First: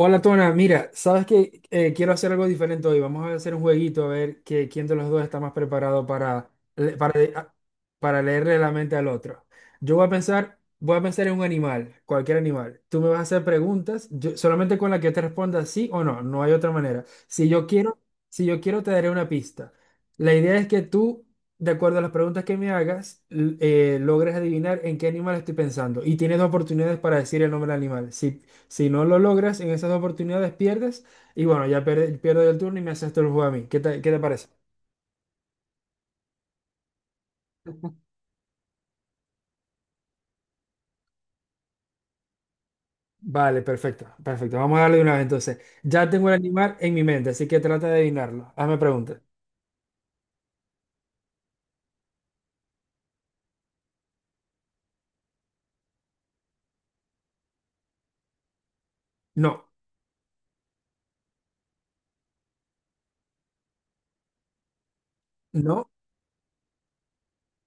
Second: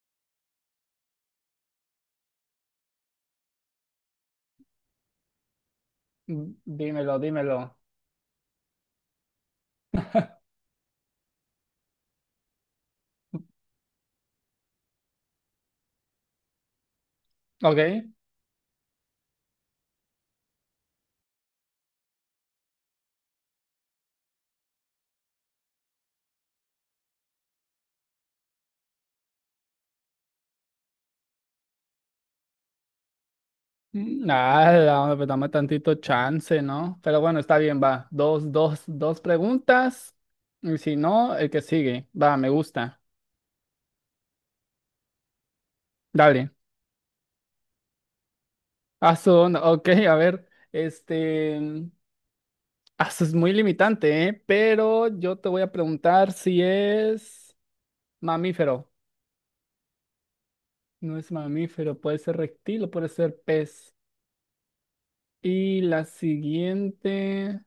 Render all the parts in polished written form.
Hola Tona, mira, sabes que quiero hacer algo diferente hoy. Vamos a hacer un jueguito a ver quién de los dos está más preparado para, para, Dímelo, dímelo. para leerle la mente al otro. Yo voy a pensar en un animal, cualquier animal. Tú me vas a hacer preguntas, solamente con la que te responda sí o no, no hay otra manera. Si yo Ok. quiero, si yo quiero te daré una pista. La idea es que tú, de acuerdo a las preguntas que me hagas, logres adivinar en qué animal estoy pensando y tienes dos oportunidades para decir el nombre del animal. Si si no lo logras, en esas oportunidades pierdes. Y bueno, ya pierdo yo el turno y me haces tú el juego a mí. ¿Qué te parece? Nada, hombre, pues dame tantito chance, ¿no? Pero bueno, está bien, va. Dos preguntas. Y si no, el que sigue. Va, me gusta. Vale, perfecto, perfecto. Vamos a darle de una vez entonces. Ya tengo el Dale. animal en mi mente, así que trata de adivinarlo. Hazme Ah, preguntas. su Ok, a ver. Es muy limitante, ¿eh? Pero yo te voy a preguntar si es mamífero. No, No es mamífero, puede ser reptil o puede ser pez. Y no, la siguiente.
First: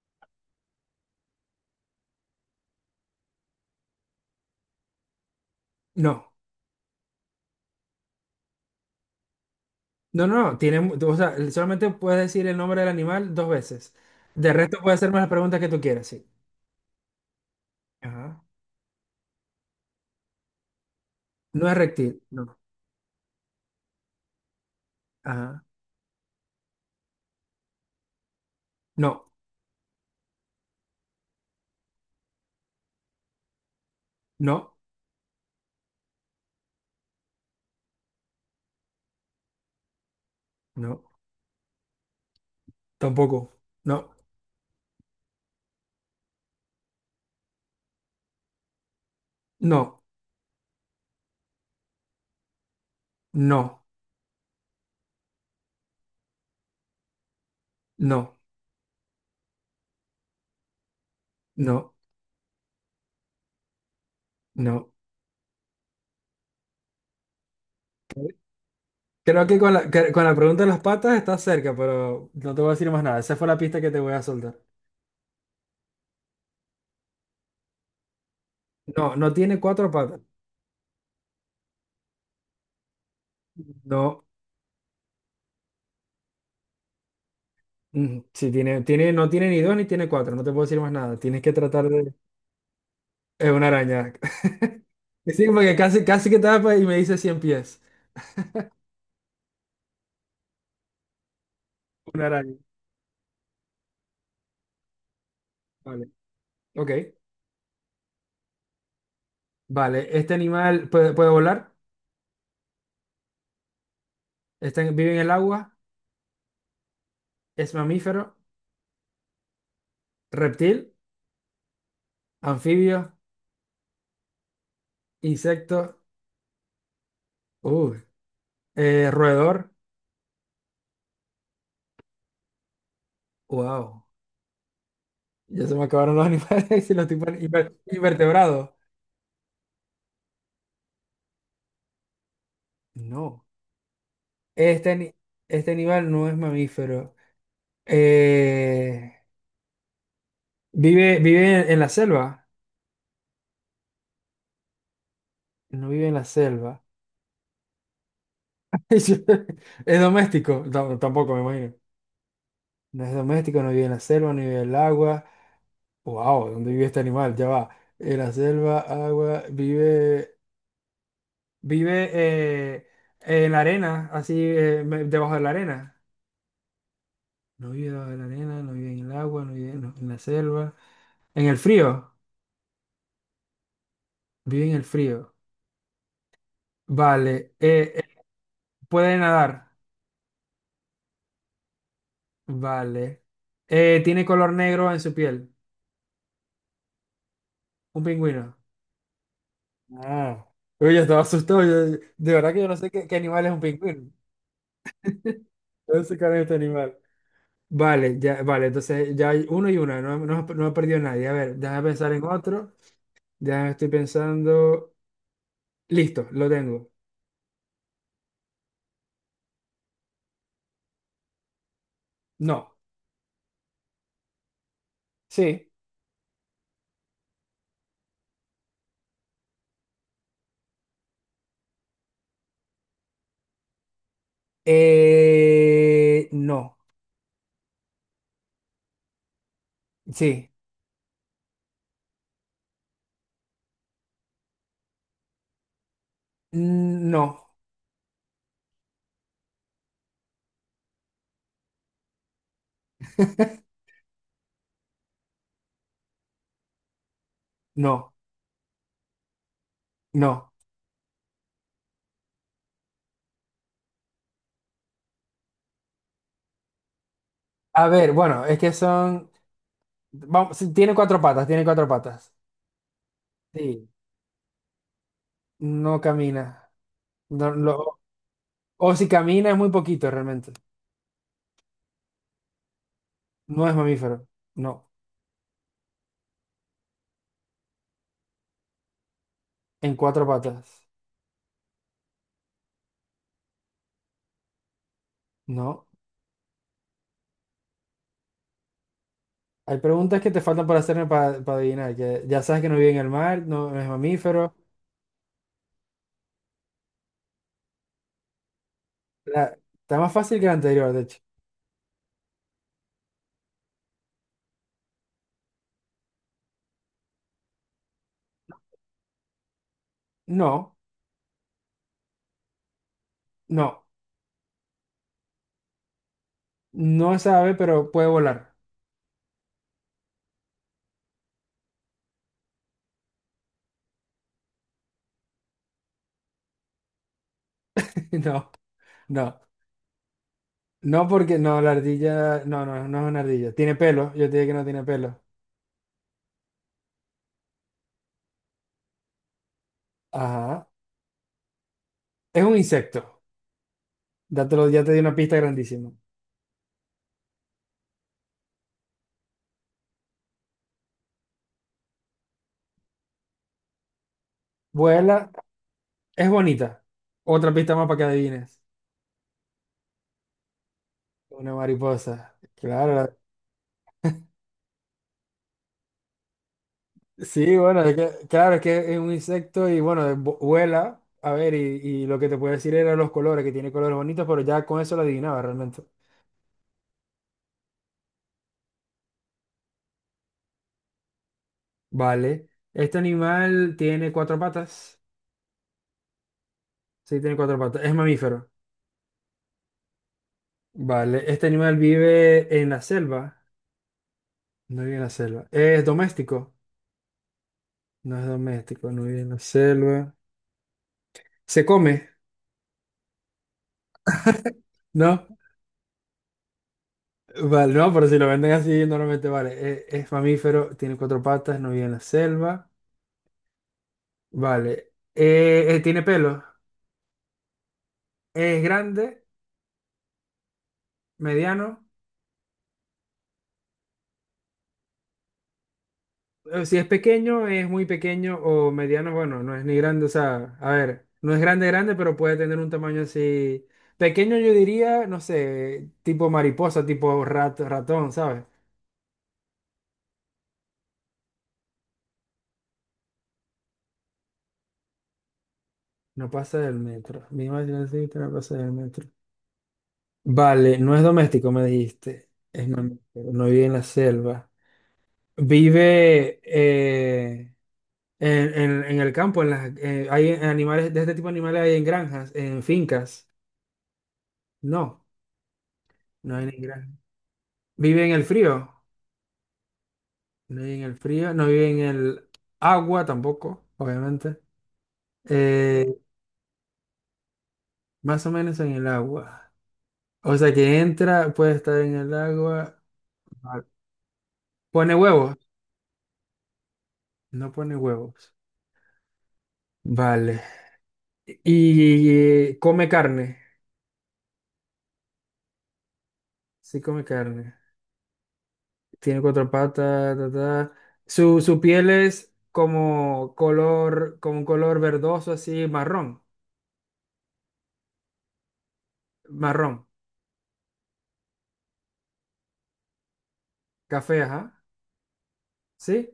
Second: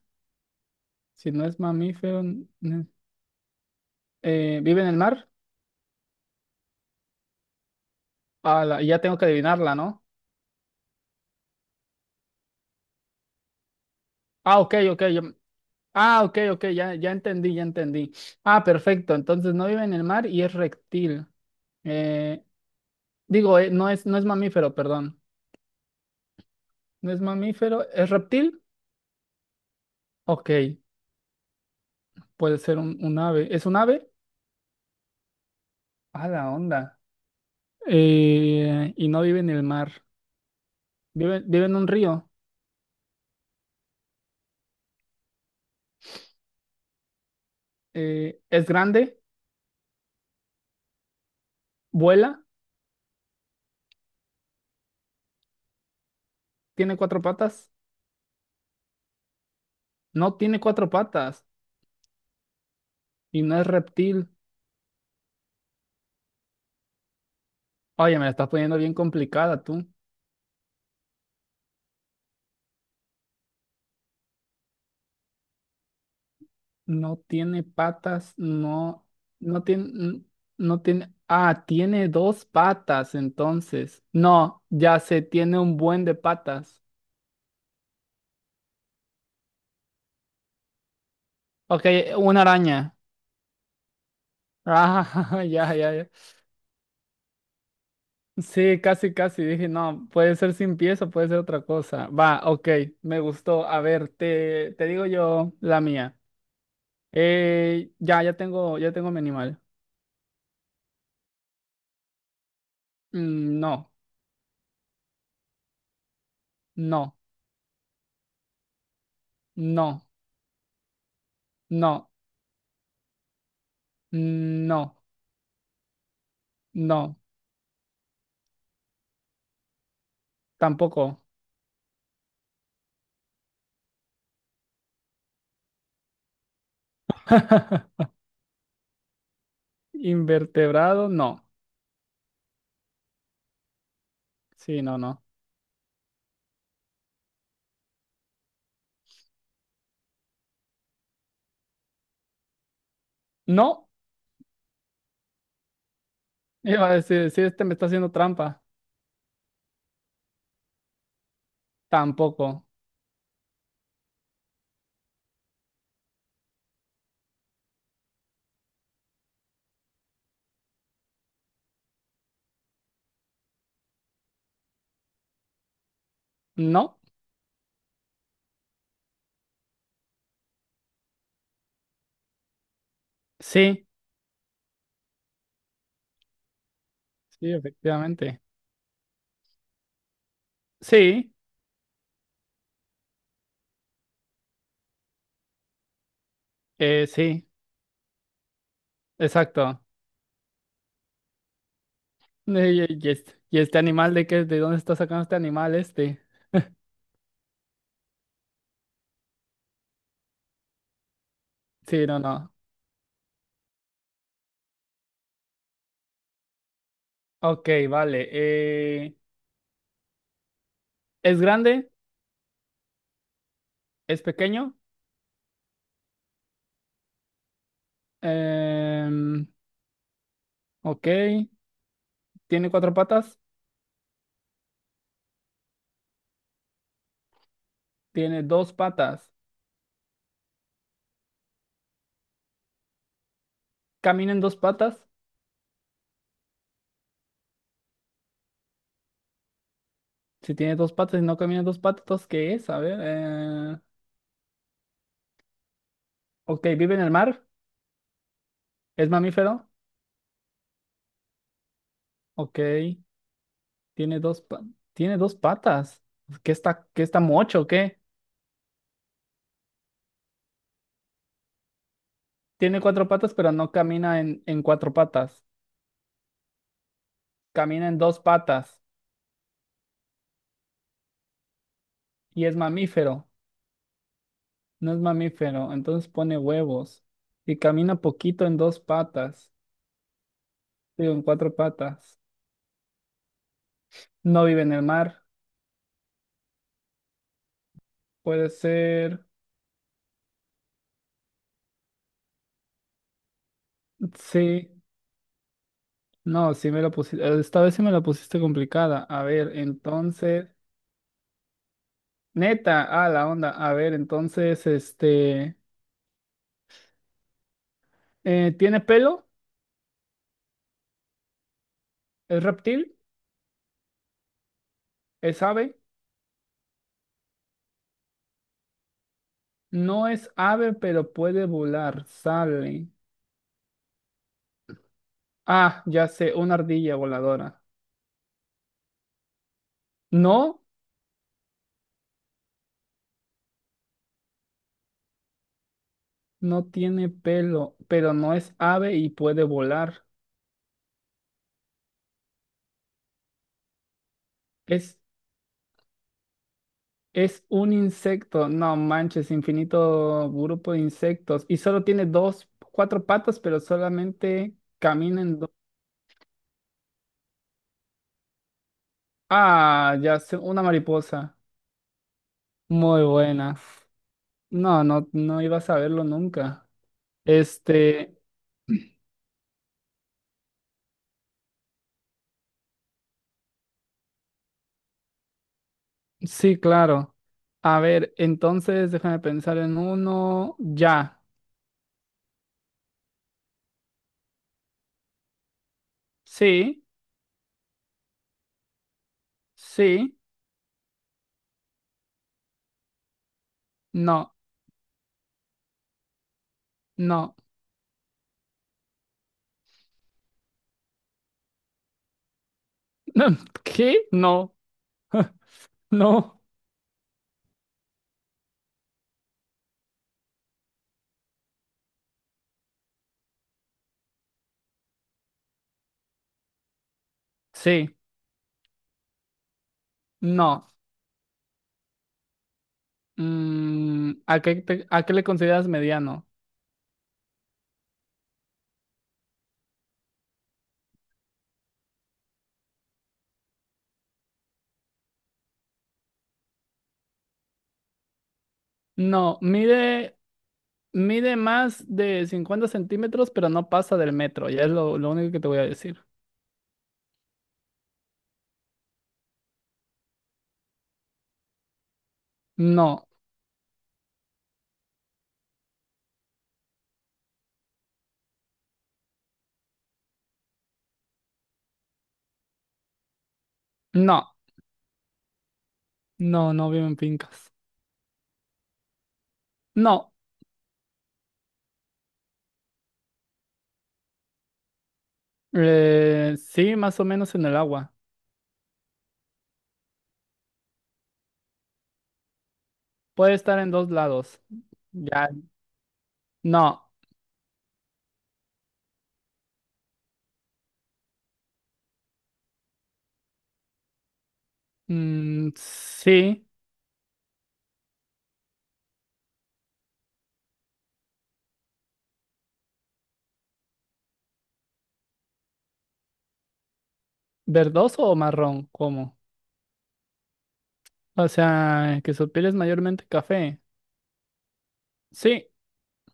Si no es mamífero. ¿Vive en el mar? no. Ah, la- ya tengo que adivinarla, ¿no? No, no, no. Tiene, o sea, solamente puedes decir el nombre del animal dos veces. De Ah, ok, resto, puedes ok. hacerme ya- las preguntas que tú quieras, sí. ok, ok, ya entendí. Ajá. Ah, perfecto. Entonces no vive en el mar y es reptil. No es reptil. Eh, No. No no es mamífero, perdón. Ajá. No es mamífero, ¿es reptil? No, Ok, puede ser un ave. ¿Es un ave? no, Ah, la onda. Y no vive en el mar. no. Vive en un río. Tampoco. No, ¿Es grande? no, ¿Vuela? no, ¿Tiene cuatro patas? no, No tiene cuatro patas no, no. y no es reptil. No. Oye, me la estás poniendo bien Creo que complicada, con tú. Con la pregunta de las patas estás cerca, pero no te voy a decir más nada. Esa fue la pista que te voy a soltar. No tiene patas, no, No, no tiene no cuatro patas. tiene, no tiene, ah, tiene dos patas, entonces. No, No, ya sé, tiene un buen de patas. Sí tiene, no tiene ni dos ni tiene cuatro. No te puedo decir más nada. Tienes que Ok, tratar de... una araña. Es una araña. Ah, Sí, ya, porque ya, casi, ya. casi que tapa y me dice cien pies. Sí, casi, casi. Dije, no, puede ser sin pies o puede ser otra cosa. Una Va, araña. ok, me gustó. A ver, te digo yo la Vale. mía. Ok. Ya tengo mi animal. Vale. Este animal puede volar. No, Vive en el agua. no, Es mamífero. no. Reptil. No. Anfibio. No, Insecto. no, Uh, roedor. tampoco. Wow. Ya se me acabaron los animales y los tipos de invertebrados. Invertebrado, no. No. Sí, Este, no, ani- no. este animal no es mamífero. Eh, vive en la selva. No, No vive en la selva. iba a decir, sí, este me está haciendo trampa. Es doméstico. No, tampoco me imagino. Tampoco. No es doméstico, no vive en la selva, no vive en el agua. Wow, ¿dónde vive este animal? Ya va. En la selva, agua, vive, vive en la arena, así debajo de la arena. No, No vive debajo de la arena, no vive en el agua, no vive en la selva. En el frío, sí, vive en el frío. sí, Vale. Efectivamente. puede nadar. Sí, Vale. Tiene color negro en su piel. Sí, Un pingüino. exacto. Ah. Uy, yo estaba asustado. De verdad que yo no Eh, sé Y, y qué este, animal es y un este pingüino. animal de qué, de dónde está sacando este animal No sé este? qué es este animal. Vale, ya, vale. Entonces ya hay uno y una. No, no, no ha perdido nadie. A ver, déjame Sí, pensar no, en no. otro. Ya estoy pensando. Listo, lo tengo. Ok, vale. ¿Es grande? No. ¿Es pequeño? Sí. Em, ok, ¿tiene cuatro patas? No. Tiene dos patas. Sí, Camina en dos patas. No, Si tiene dos patas y no camina en dos patas, ¿qué es? A ver. Ok, vive en el mar. no, ¿Es mamífero? no. Ok. Tiene dos, pa- Tiene dos patas. ¿Qué está mocho? O A ¿qué? ver, bueno, es que son... Vamos, sí, tiene cuatro patas, tiene cuatro patas. Tiene cuatro patas, pero no Sí, camina en cuatro patas. no camina. No, Camina en lo- dos patas. o si camina es muy poquito realmente. Y es mamífero. No es mamífero, no. No es mamífero. Entonces pone huevos. Y camina poquito en dos patas. En cuatro patas, Digo, en cuatro patas. No vive en el mar. no. Puede ser. Hay preguntas que te faltan por hacerme para adivinar, que ya sabes que no vive en el mar, no, no es mamífero. Sí. No, sí me la pusiste, esta vez sí me la pusiste complicada. A ver, Está más fácil que entonces, la anterior, de hecho. neta, ah, la onda. A ver, entonces, ¿tiene pelo? No, ¿Es reptil? no, ¿Es ave? no es ave, pero puede volar. No es ave, pero puede volar, sale. Ah, ya sé, una ardilla voladora. No, no. No, No, porque no, la ardilla, no es una ardilla. Tiene pelo, yo te dije que no tiene pelo. no tiene pelo, pero no es ave y puede volar. Ajá. Es un insecto. Ya te di Es una pista grandísima. Es un insecto, no manches, infinito grupo de insectos. Y solo tiene dos, cuatro patas, pero solamente camina Vuela, en dos. es bonita. Otra pista más para que adivines. Ah, ya sé, una mariposa. Una mariposa. Muy Claro, buena. No, no, no iba a saberlo nunca. sí, bueno, es que, Este, claro, es que es un insecto y bueno, vuela. A ver, y lo que te puedo decir era los colores, que tiene colores bonitos, pero ya con eso lo adivinaba realmente. sí, claro. A ver, entonces déjame pensar en uno. Ya. Vale. Este animal tiene cuatro patas. Sí, Sí, tiene cuatro patas. Es mamífero. sí, Vale, este animal vive en la selva. no, No vive en la selva. ¿Es doméstico? no. No es doméstico, no vive en la selva. ¿Se come? ¿Qué? No, ¿No? no, Vale, no, pero si lo venden así, normalmente vale. Es, mamífero, tiene cuatro patas, no vive en la selva. Vale. ¿Tiene pelo? sí, ¿Es grande? no. ¿Mediano? ¿A qué le consideras mediano? Si es pequeño, es muy pequeño o mediano, bueno, no es ni grande, o sea, a ver, no es grande, grande, pero puede tener un tamaño así. Pequeño yo diría, no sé, tipo mariposa, tipo ratón, ¿sabes? No, mide más de 50 centímetros, pero no pasa del metro. Ya es lo único que te voy a decir. No pasa del metro. Mi imaginación dice que no pasa del metro. Vale, no es doméstico, me dijiste. Es No, mamífero, no vive en la selva. Vive en, en el campo, en hay animales, de este tipo de animales hay en granjas, en fincas. no, No, no hay ni no vive en granjas. fincas. Vive en el frío. No, No vive en el frío. No vive en el agua tampoco, obviamente. Eh, sí, más o menos en el agua. más o menos en el agua. O sea que entra, puede estar en el agua. Puede estar Vale. en dos lados. Pone Ya, huevos. no, No pone huevos. Vale. Y, come carne. Sí, Sí, come carne. Tiene cuatro patas. Ta, ta. Su piel es como color, como un color verdoso, así marrón. verdoso o marrón, ¿cómo? Marrón. O sea, que su piel es mayormente café. Café, ajá. Sí, ¿Sí?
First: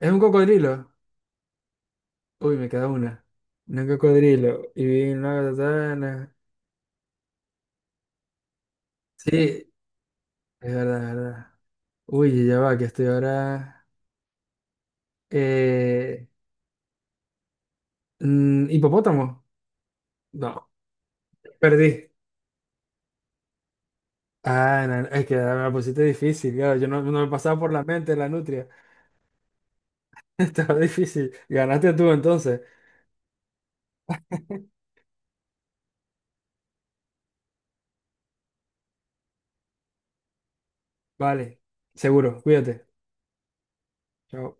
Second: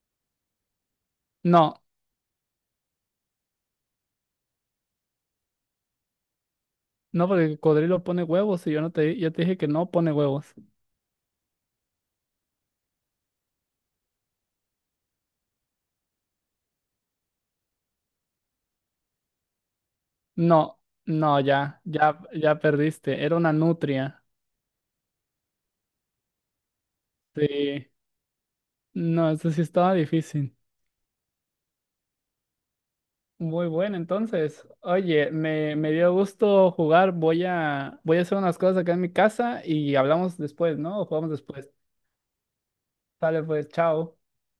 Es un cocodrilo. no. Uy, me queda una. Un cocodrilo. Y vi una katana. No, porque el cocodrilo pone huevos y yo no te, di, yo te dije que Sí, no pone huevos. es verdad, es verdad. Uy, ya va, que estoy ahora. Eh, hipopótamo. No, No, no, perdí. Ya perdiste. Era una nutria. Ah, no, no, es que me la pusiste difícil, claro. Yo no, no me pasaba por la Sí. mente la nutria. No, eso sí estaba difícil. Estaba difícil. Ganaste tú entonces. Muy bueno, entonces. Oye, me dio gusto jugar. Voy a hacer unas cosas acá en mi casa y hablamos después, ¿no? O jugamos Vale, después. seguro. Cuídate. Sale pues, chao. Chao.